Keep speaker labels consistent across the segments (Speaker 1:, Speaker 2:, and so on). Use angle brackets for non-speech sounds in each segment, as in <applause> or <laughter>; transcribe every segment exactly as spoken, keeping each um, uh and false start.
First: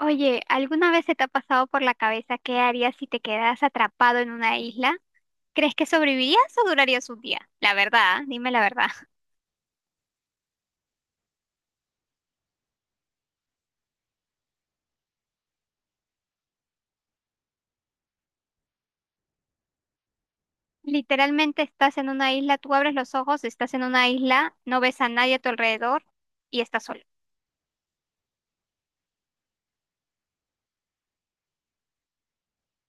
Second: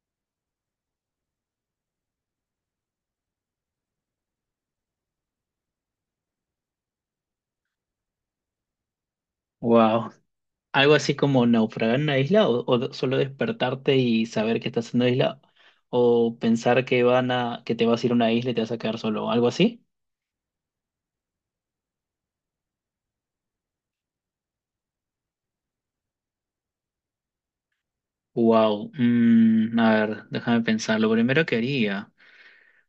Speaker 1: Oye, ¿alguna vez se te ha pasado por la cabeza qué harías si te quedas atrapado en una isla? ¿Crees que sobrevivirías o durarías un día? La verdad, ¿ah? Dime la verdad. <laughs>
Speaker 2: Wow. Algo así como naufragar en una isla o, o solo despertarte y saber que estás en una isla o pensar que van a que te vas a ir a una isla y te vas a quedar solo, algo así.
Speaker 1: Literalmente estás en una isla, tú abres los ojos, estás en una isla, no ves a nadie a tu alrededor y estás solo.
Speaker 2: Wow. A ver, déjame pensar. Lo primero que haría.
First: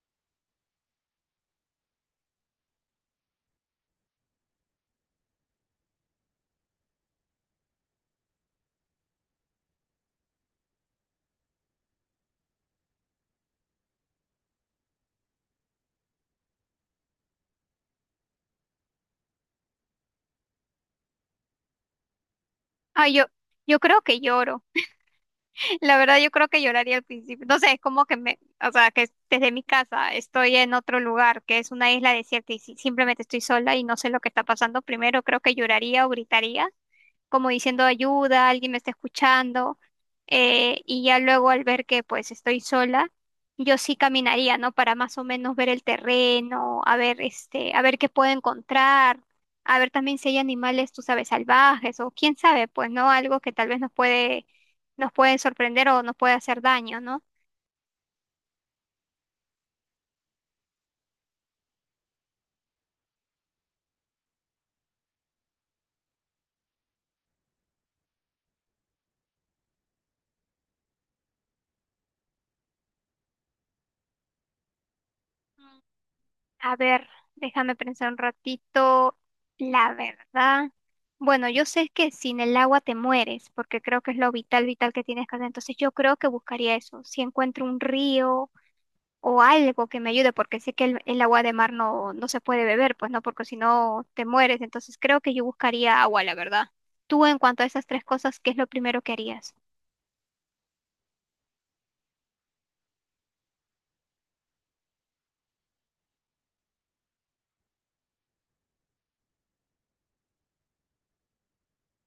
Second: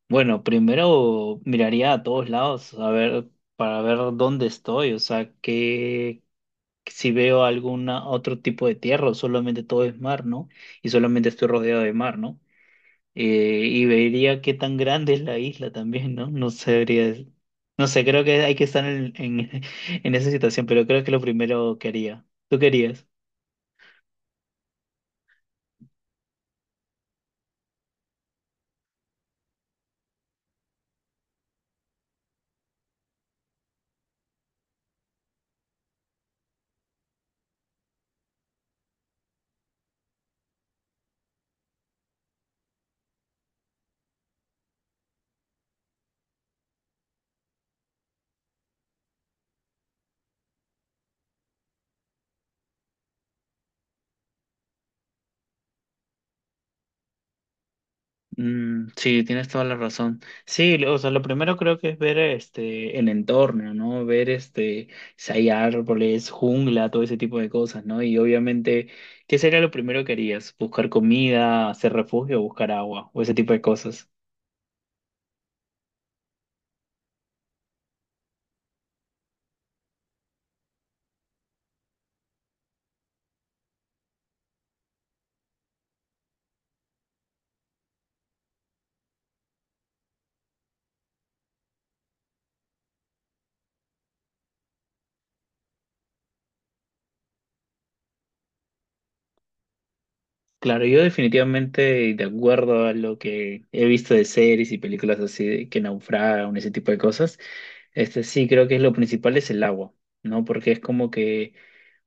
Speaker 2: Bueno, primero miraría a todos lados a ver para ver dónde estoy, o sea, que si veo alguna otro tipo de tierra o solamente todo es mar, ¿no? Y solamente estoy rodeado de mar, ¿no? Eh, y vería qué tan grande es la isla también, ¿no? No sabría. No sé, creo que hay que estar en, en, <laughs> en esa situación, pero creo que lo primero que haría. ¿Tú querías?
Speaker 1: Ay, yo, yo creo que lloro. La verdad, yo creo que lloraría al principio. No sé, es como que me, o sea, que desde mi casa estoy en otro lugar, que es una isla desierta y si- simplemente estoy sola y no sé lo que está pasando. Primero creo que lloraría o gritaría, como diciendo ayuda, alguien me está escuchando. Eh, y ya luego al ver que pues estoy sola, yo sí caminaría, ¿no? Para más o menos ver el terreno, a ver este, a ver qué puedo encontrar. A ver también si hay animales, tú sabes, salvajes o quién sabe, pues, ¿no? Algo que tal vez nos puede nos pueden sorprender o nos puede hacer daño, ¿no?
Speaker 2: Mm, sí, tienes toda la razón. Sí, lo- o sea, lo primero creo que es ver este el entorno, ¿no? Ver este si hay árboles, jungla, todo ese tipo de cosas, ¿no? Y obviamente, ¿qué sería lo primero que harías? ¿Buscar comida, hacer refugio, buscar agua o ese tipo de cosas?
Speaker 1: A ver, déjame pensar un ratito. La verdad. Bueno, yo sé que sin el agua te mueres, porque creo que es lo vital, vital que tienes que hacer. Entonces yo creo que buscaría eso. Si encuentro un río o algo que me ayude, porque sé que el, el agua de mar no, no se puede beber, pues no, porque si no te mueres. Entonces creo que yo buscaría agua, la verdad. Tú en cuanto a esas tres cosas, ¿qué es lo primero que harías?
Speaker 2: Claro, yo definitivamente, de acuerdo a lo que he visto de series y películas así de que naufragan, ese tipo de cosas, este sí creo que es lo principal es el agua, ¿no? Porque es como que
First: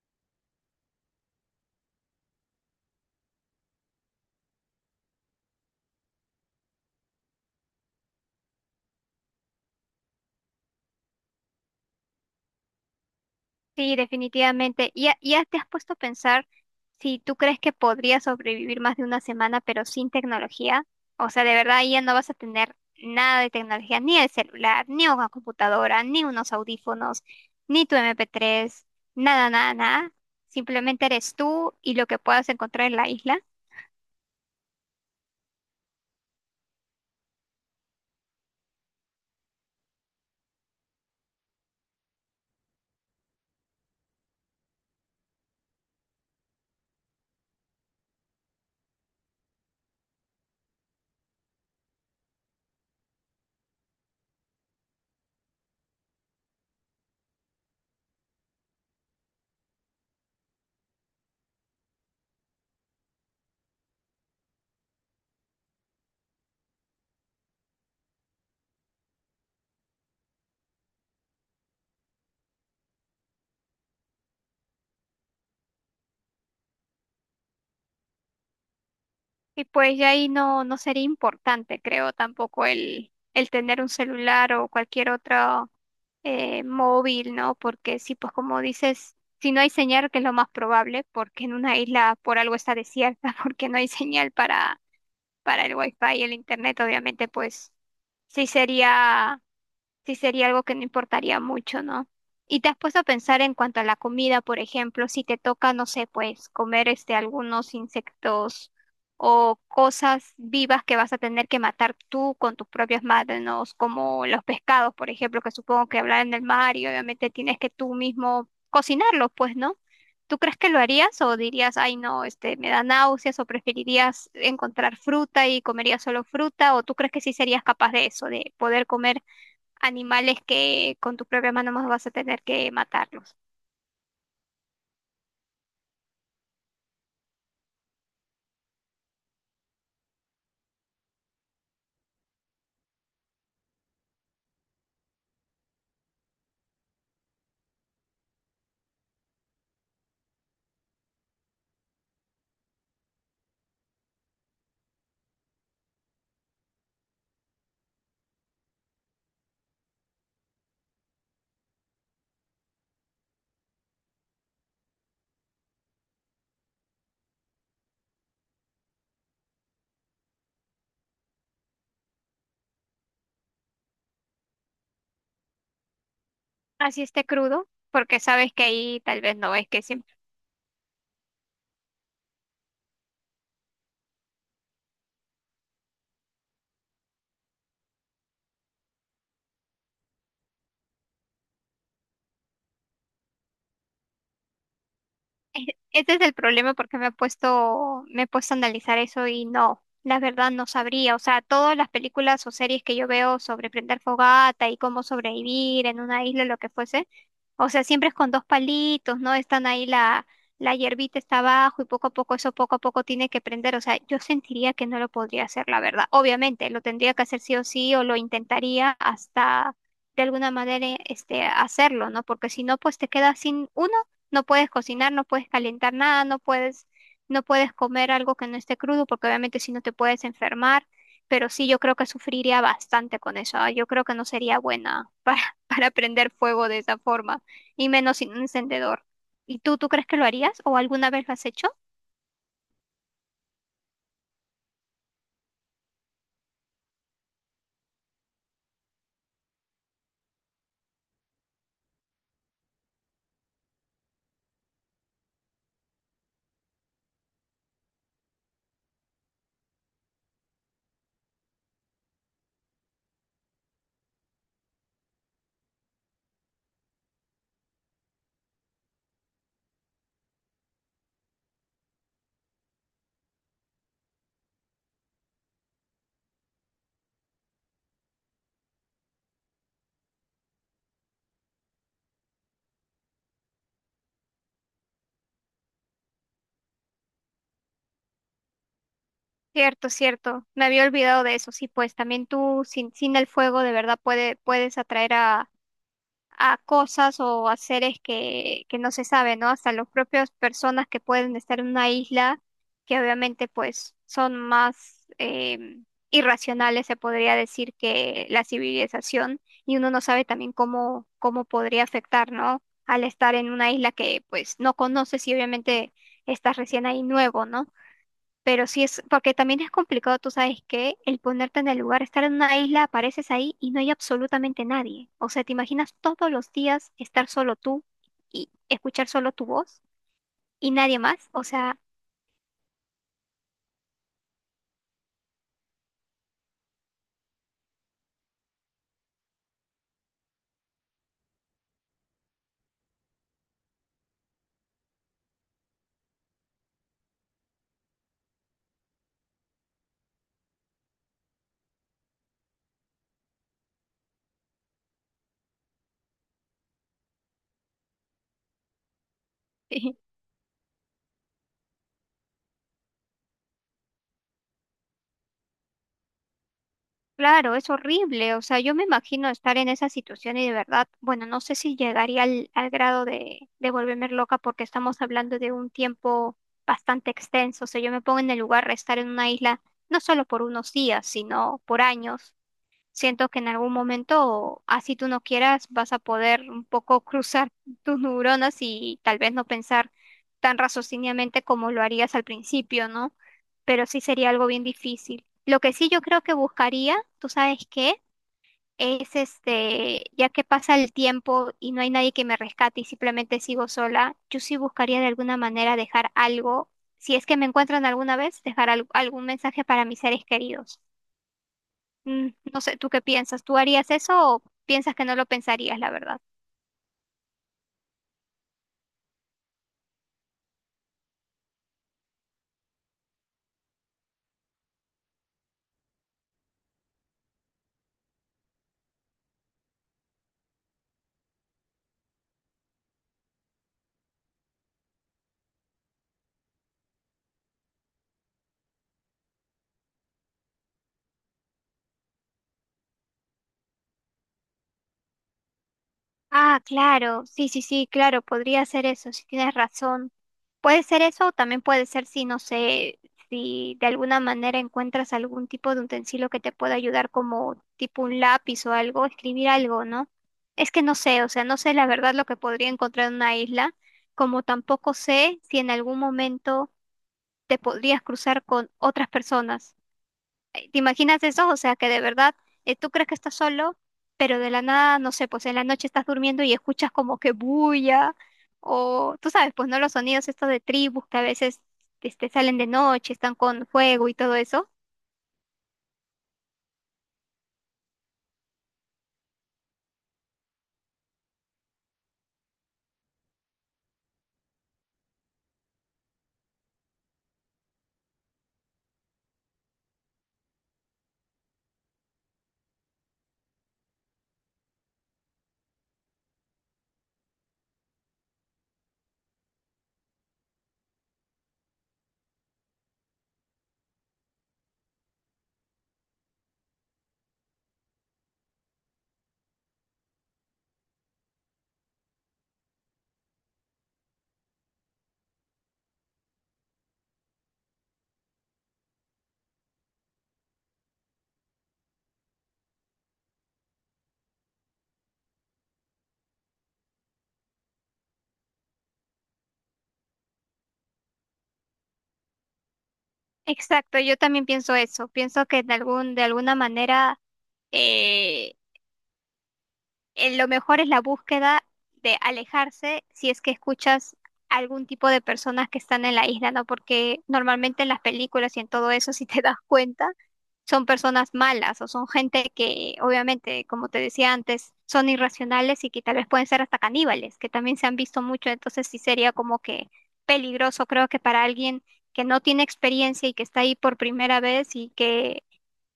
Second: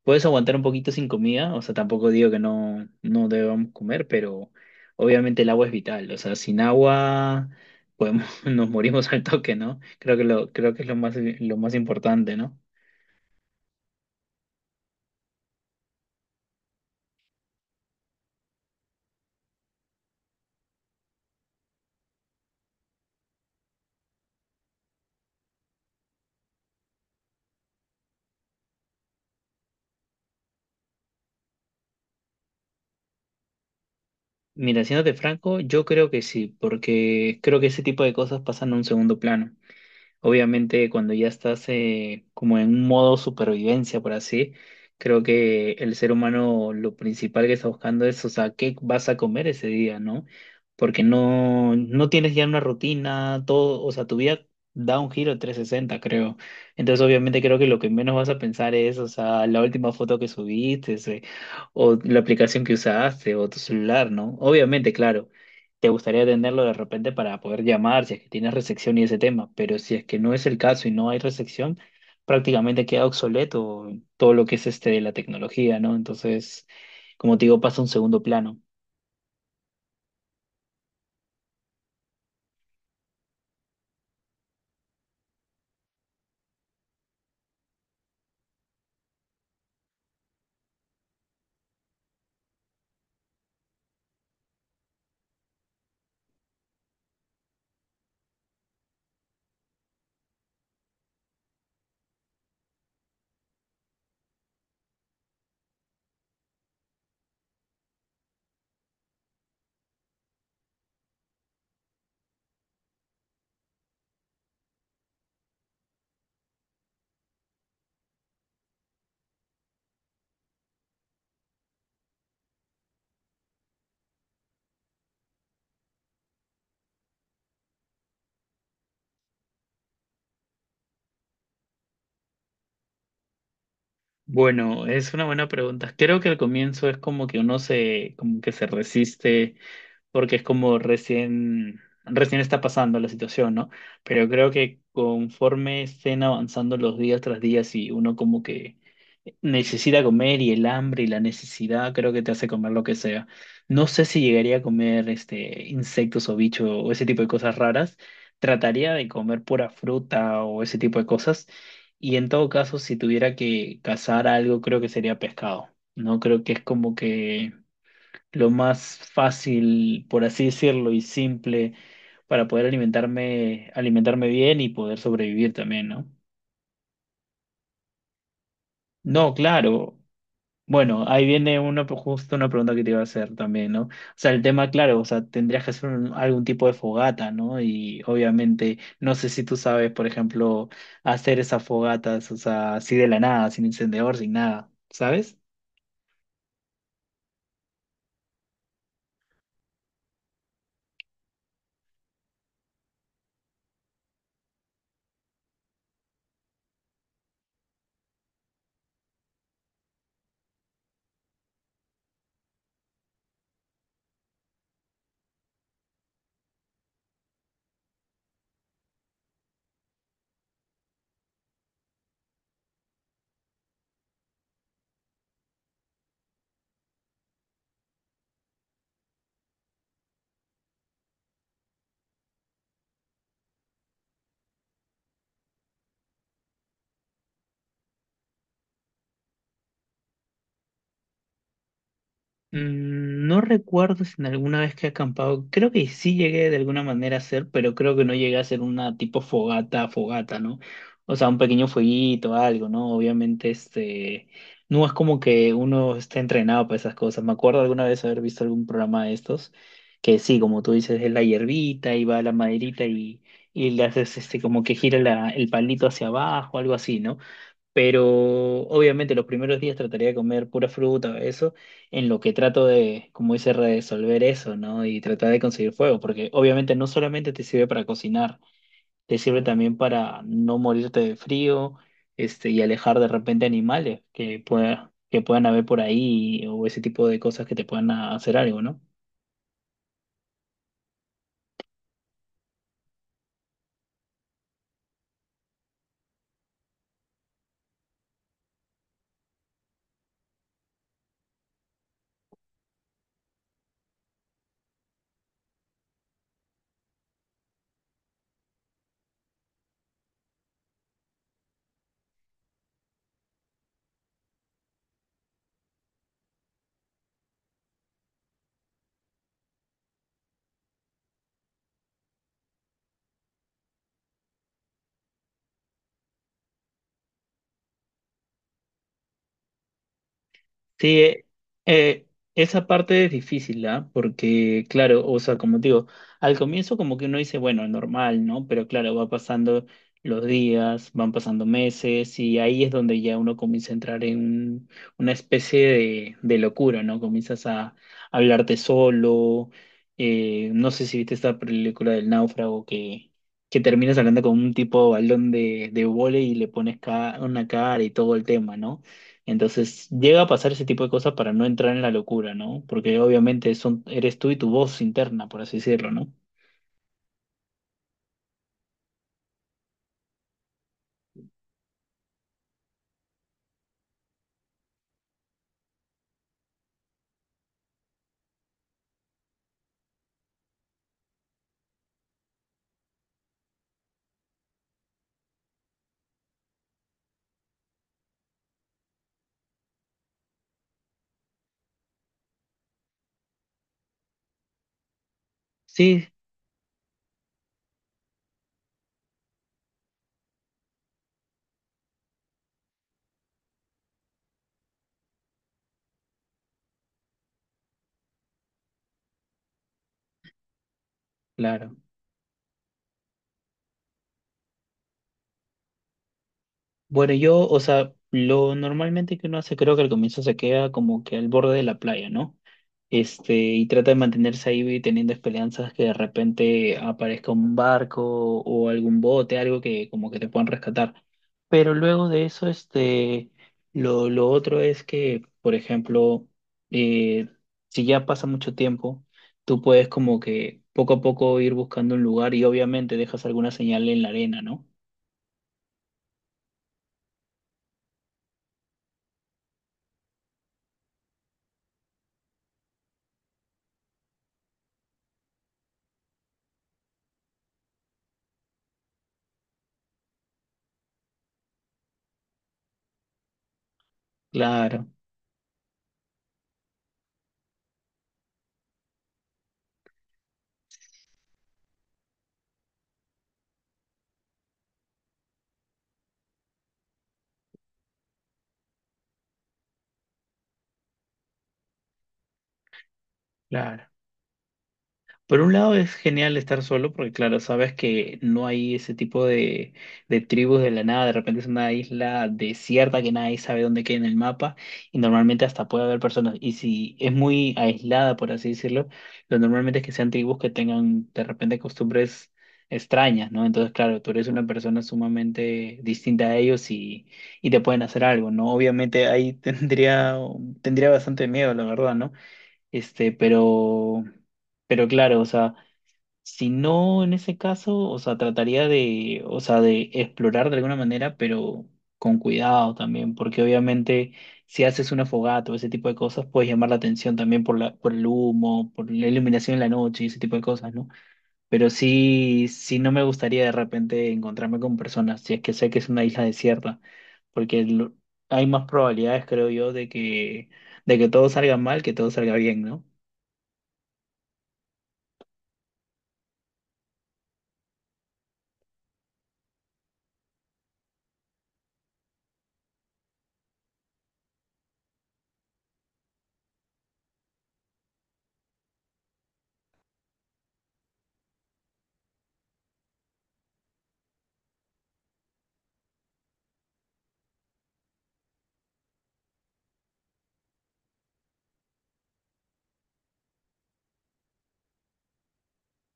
Speaker 2: puedes aguantar un poquito sin comida, o sea, tampoco digo que no, no debamos comer, pero obviamente el agua es vital, o sea, sin agua podemos, <laughs> nos morimos al toque, ¿no? Creo que lo, creo que es lo más, lo más importante, ¿no?
Speaker 1: Sí, definitivamente. ¿Y ya, ya te has puesto a pensar si tú crees que podrías sobrevivir más de una semana pero sin tecnología? O sea, de verdad ahí ya no vas a tener nada de tecnología, ni el celular, ni una computadora, ni unos audífonos, ni tu M P tres, nada, nada, nada. Simplemente eres tú y lo que puedas encontrar en la isla.
Speaker 2: Mira, siéndote franco, yo creo que sí, porque creo que ese tipo de cosas pasan a un segundo plano. Obviamente, cuando ya estás eh, como en un modo supervivencia, por así, creo que el ser humano lo principal que está buscando es, o sea, qué vas a comer ese día, ¿no? Porque no, no tienes ya una rutina, todo, o sea, tu vida da un giro de trescientos sesenta creo. Entonces, obviamente, creo que lo que menos vas a pensar es, o sea, la última foto que subiste, ese, o la aplicación que usaste, o tu celular, ¿no? Obviamente, claro te gustaría tenerlo de repente para poder llamar si es que tienes resección y ese tema, pero si es que no es el caso y no hay resección, prácticamente queda obsoleto todo lo que es este de la tecnología, ¿no? Entonces, como te digo, pasa a un segundo plano.
Speaker 1: Y pues ya ahí no, no sería importante, creo, tampoco el, el tener un celular o cualquier otro eh, móvil, ¿no? Porque sí, pues como dices, si no hay señal, que es lo más probable, porque en una isla por algo está desierta, <laughs> porque no hay señal para, para el wifi y el internet, obviamente, pues sí sería sí sería algo que no importaría mucho, ¿no? ¿Y te has puesto a pensar en cuanto a la comida, por ejemplo, si te toca, no sé, pues comer este algunos insectos o cosas vivas que vas a tener que matar tú con tus propias manos, como los pescados, por ejemplo, que supongo que hablan en el mar y obviamente tienes que tú mismo cocinarlos, pues, ¿no? ¿Tú crees que lo harías o dirías, ay, no, este, me da náuseas, o preferirías encontrar fruta y comerías solo fruta, o tú crees que sí serías capaz de eso, de poder comer animales que con tu propia mano más vas a tener que matarlos?
Speaker 2: Bueno, es una buena pregunta. Creo que al comienzo es como que uno se, como que se resiste, porque es como recién, recién está pasando la situación, ¿no? Pero creo que conforme estén avanzando los días tras días y uno como que necesita comer y el hambre y la necesidad creo que te hace comer lo que sea. No sé si llegaría a comer este insectos o bichos o ese tipo de cosas raras. Trataría de comer pura fruta o ese tipo de cosas. Y en todo caso, si tuviera que cazar algo, creo que sería pescado. No creo que es como que lo más fácil, por así decirlo, y simple para poder alimentarme, alimentarme bien y poder sobrevivir también, ¿no?
Speaker 1: Así esté crudo, porque sabes que ahí tal
Speaker 2: No,
Speaker 1: vez no es que...
Speaker 2: claro. Bueno, ahí viene una, justo una pregunta que te iba a hacer también, ¿no? O sea, el tema, claro, o sea, tendrías que hacer un- algún tipo de fogata, ¿no? Y obviamente, no sé si tú sabes, por ejemplo, hacer esas fogatas, o sea, así de la nada, sin encendedor, sin nada, ¿sabes?
Speaker 1: E- Ese es el problema porque me he puesto, me he puesto a analizar eso y no, la verdad no sabría. O sea, todas las películas o series que yo veo sobre prender fogata y cómo sobrevivir en una isla, lo que fuese, o sea, siempre es con dos palitos, ¿no? Están ahí la, la hierbita está abajo y poco a poco eso poco a poco tiene que prender. O sea, yo sentiría que no lo podría hacer, la verdad. Obviamente, lo tendría que hacer sí o sí, o lo intentaría hasta de alguna manera este hacerlo, ¿no? Porque si no, pues te quedas sin una... no puedes cocinar, no puedes calentar nada, no puedes, no puedes comer algo que no esté crudo, porque obviamente si no te puedes enfermar. Pero sí, yo creo que sufriría bastante con eso. ah, Yo creo que no sería buena para, <laughs> para prender fuego de esa forma, y menos sin un encendedor. ¿Y tú, tú crees que lo harías o alguna vez lo has hecho?
Speaker 2: Mm, No recuerdo si en alguna vez que he acampado, creo que sí llegué de alguna manera a hacer, pero creo que no llegué a hacer una tipo fogata, fogata, ¿no? O sea, un pequeño fueguito, algo, ¿no? Obviamente, este, no es como que uno esté entrenado para esas cosas. Me acuerdo alguna vez haber visto algún programa de estos, que sí, como tú dices, es la hierbita y va la maderita y, y le haces, este, como que gira la- el palito hacia abajo, algo así, ¿no? Pero obviamente los primeros días trataría de comer pura fruta, eso, en lo que trato de, como dice, resolver eso, ¿no? Y tratar de conseguir fuego, porque obviamente no solamente te sirve para cocinar, te sirve también para no morirte de frío, este, y alejar de repente animales que pueda, que puedan haber por ahí o ese tipo de cosas que te puedan hacer algo, ¿no?
Speaker 1: Cierto, cierto. Me había olvidado de eso. Sí, pues también tú sin, sin el fuego de verdad puede, puedes atraer a, a cosas o a seres que, que no se sabe, ¿no? Hasta las propias personas que pueden estar en una isla, que obviamente pues son más eh, irracionales, se podría decir, que la civilización, y uno no sabe también cómo, cómo podría afectar, ¿no? Al estar en una isla que pues no conoces y obviamente estás recién ahí nuevo, ¿no? Pero sí es, porque también es complicado, tú sabes, que el ponerte en el lugar, estar en una isla, apareces ahí y no hay absolutamente nadie. O sea, ¿te imaginas todos los días estar solo tú y escuchar solo tu voz y
Speaker 2: Sí,
Speaker 1: nadie
Speaker 2: eh,
Speaker 1: más? O sea,
Speaker 2: eh, esa parte es difícil, ¿ah? Porque, claro, o sea, como te digo, al comienzo como que uno dice, bueno, normal, ¿no? Pero claro, va pasando los días, van pasando meses y ahí es donde ya uno comienza a entrar en un- una especie de, de locura, ¿no? Comienzas a hablarte solo, eh, no sé si viste esta película del náufrago que, que terminas hablando con un tipo balón de, de vóley y le pones ca- una cara y todo el tema, ¿no? Entonces
Speaker 1: <laughs>
Speaker 2: llega a pasar ese tipo de cosas para no entrar en la locura, ¿no? Porque obviamente son, eres tú y tu voz interna, por así decirlo, ¿no?
Speaker 1: claro, es horrible. O sea, yo me imagino estar en esa situación y de verdad, bueno, no sé si llegaría al, al grado de, de volverme loca, porque estamos hablando de un tiempo bastante extenso. O sea, yo me pongo en el lugar de estar en una isla no solo por unos días, sino por años. Siento que en algún momento, así tú no quieras, vas a poder un poco <laughs> cruzar tus neuronas y tal vez no pensar tan raciocinadamente como lo harías al principio, ¿no? Pero sí sería algo bien difícil. Lo que sí yo
Speaker 2: Sí,
Speaker 1: creo que buscaría, ¿tú sabes qué? Es este, ya que pasa el tiempo y no hay nadie que me rescate y simplemente sigo sola, yo sí buscaría de alguna manera dejar algo, si es que me encuentran alguna vez, dejar al- algún mensaje para mis seres queridos.
Speaker 2: claro.
Speaker 1: Mm, no sé, ¿tú qué piensas? ¿Tú harías eso o piensas que no lo pensarías, la verdad?
Speaker 2: Bueno, yo, o sea, lo normalmente que uno hace, creo que al comienzo se queda como que al borde de la playa, ¿no? Este, y trata de mantenerse ahí y teniendo esperanzas que de repente aparezca un barco o algún bote, algo que como que te puedan rescatar. Pero luego de eso, este, lo, lo otro es que, por ejemplo, eh, si ya pasa mucho tiempo, tú puedes como que poco a poco ir buscando un lugar y obviamente dejas alguna señal en la arena, ¿no?
Speaker 1: Ah, claro, sí, sí, sí, claro, podría ser eso, si tienes razón. Puede ser eso o también puede ser si, no sé, si de alguna manera encuentras algún tipo de utensilio que te pueda ayudar como tipo un lápiz o algo, escribir algo, ¿no? Es que no sé, o sea, no sé la verdad lo que podría encontrar en una isla, como
Speaker 2: Claro,
Speaker 1: tampoco sé si en algún momento te podrías cruzar con otras personas. eh, ¿Te imaginas eso? O sea, que de verdad eh, tú crees que estás solo, pero de la nada, no sé, pues en la noche estás durmiendo y escuchas como que bulla, o tú sabes, pues no, los sonidos estos de tribus que a veces este, salen de noche, están con
Speaker 2: claro.
Speaker 1: fuego y todo eso.
Speaker 2: Por un lado es genial estar solo porque claro, sabes que no hay ese tipo de, de tribus de la nada, de repente es una isla desierta que nadie sabe dónde queda en el mapa y normalmente hasta puede haber personas y si es muy aislada, por así decirlo, lo normalmente es que sean tribus que tengan de repente costumbres extrañas, ¿no? Entonces claro, tú eres una persona sumamente distinta a ellos y, y te pueden hacer algo, ¿no? Obviamente ahí <laughs> tendría, tendría bastante miedo, la verdad, ¿no? Este, pero, pero claro, o sea, si no en ese caso, o sea, trataría de, o sea, de explorar de alguna manera, pero con cuidado también, porque obviamente si haces una fogata o ese tipo de cosas, puedes llamar la atención también por la, por el humo, por la iluminación en la noche y ese tipo de cosas, ¿no? Pero sí, sí no me gustaría de repente encontrarme con personas, si es que sé que es una isla desierta, porque lo- hay más probabilidades, creo yo, de que, de que todo salga mal que todo salga bien, ¿no?
Speaker 1: Exacto, yo también pienso eso. Pienso que de algún, de alguna manera eh, eh, lo mejor es la búsqueda de alejarse si es que escuchas algún tipo de personas que están en la isla, ¿no? Porque normalmente en las películas y en todo eso, <laughs> si te das cuenta, son personas malas o son gente que, obviamente, como te decía antes, son irracionales y que tal vez pueden ser hasta caníbales, que también se han visto mucho, entonces sí sería como que peligroso, creo, que para alguien que no tiene experiencia y que está ahí por primera vez y que,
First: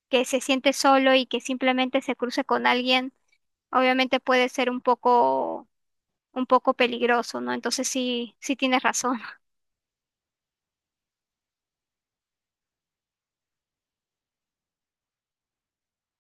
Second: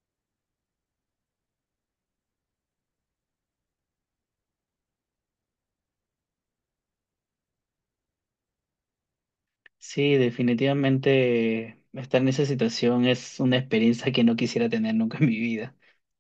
Speaker 1: que se siente solo y que simplemente se cruce con alguien obviamente puede ser un poco, un poco peligroso, ¿no? Entonces sí, sí tienes razón.
Speaker 2: Sí, definitivamente estar en esa situación es una experiencia que no quisiera tener nunca en mi vida.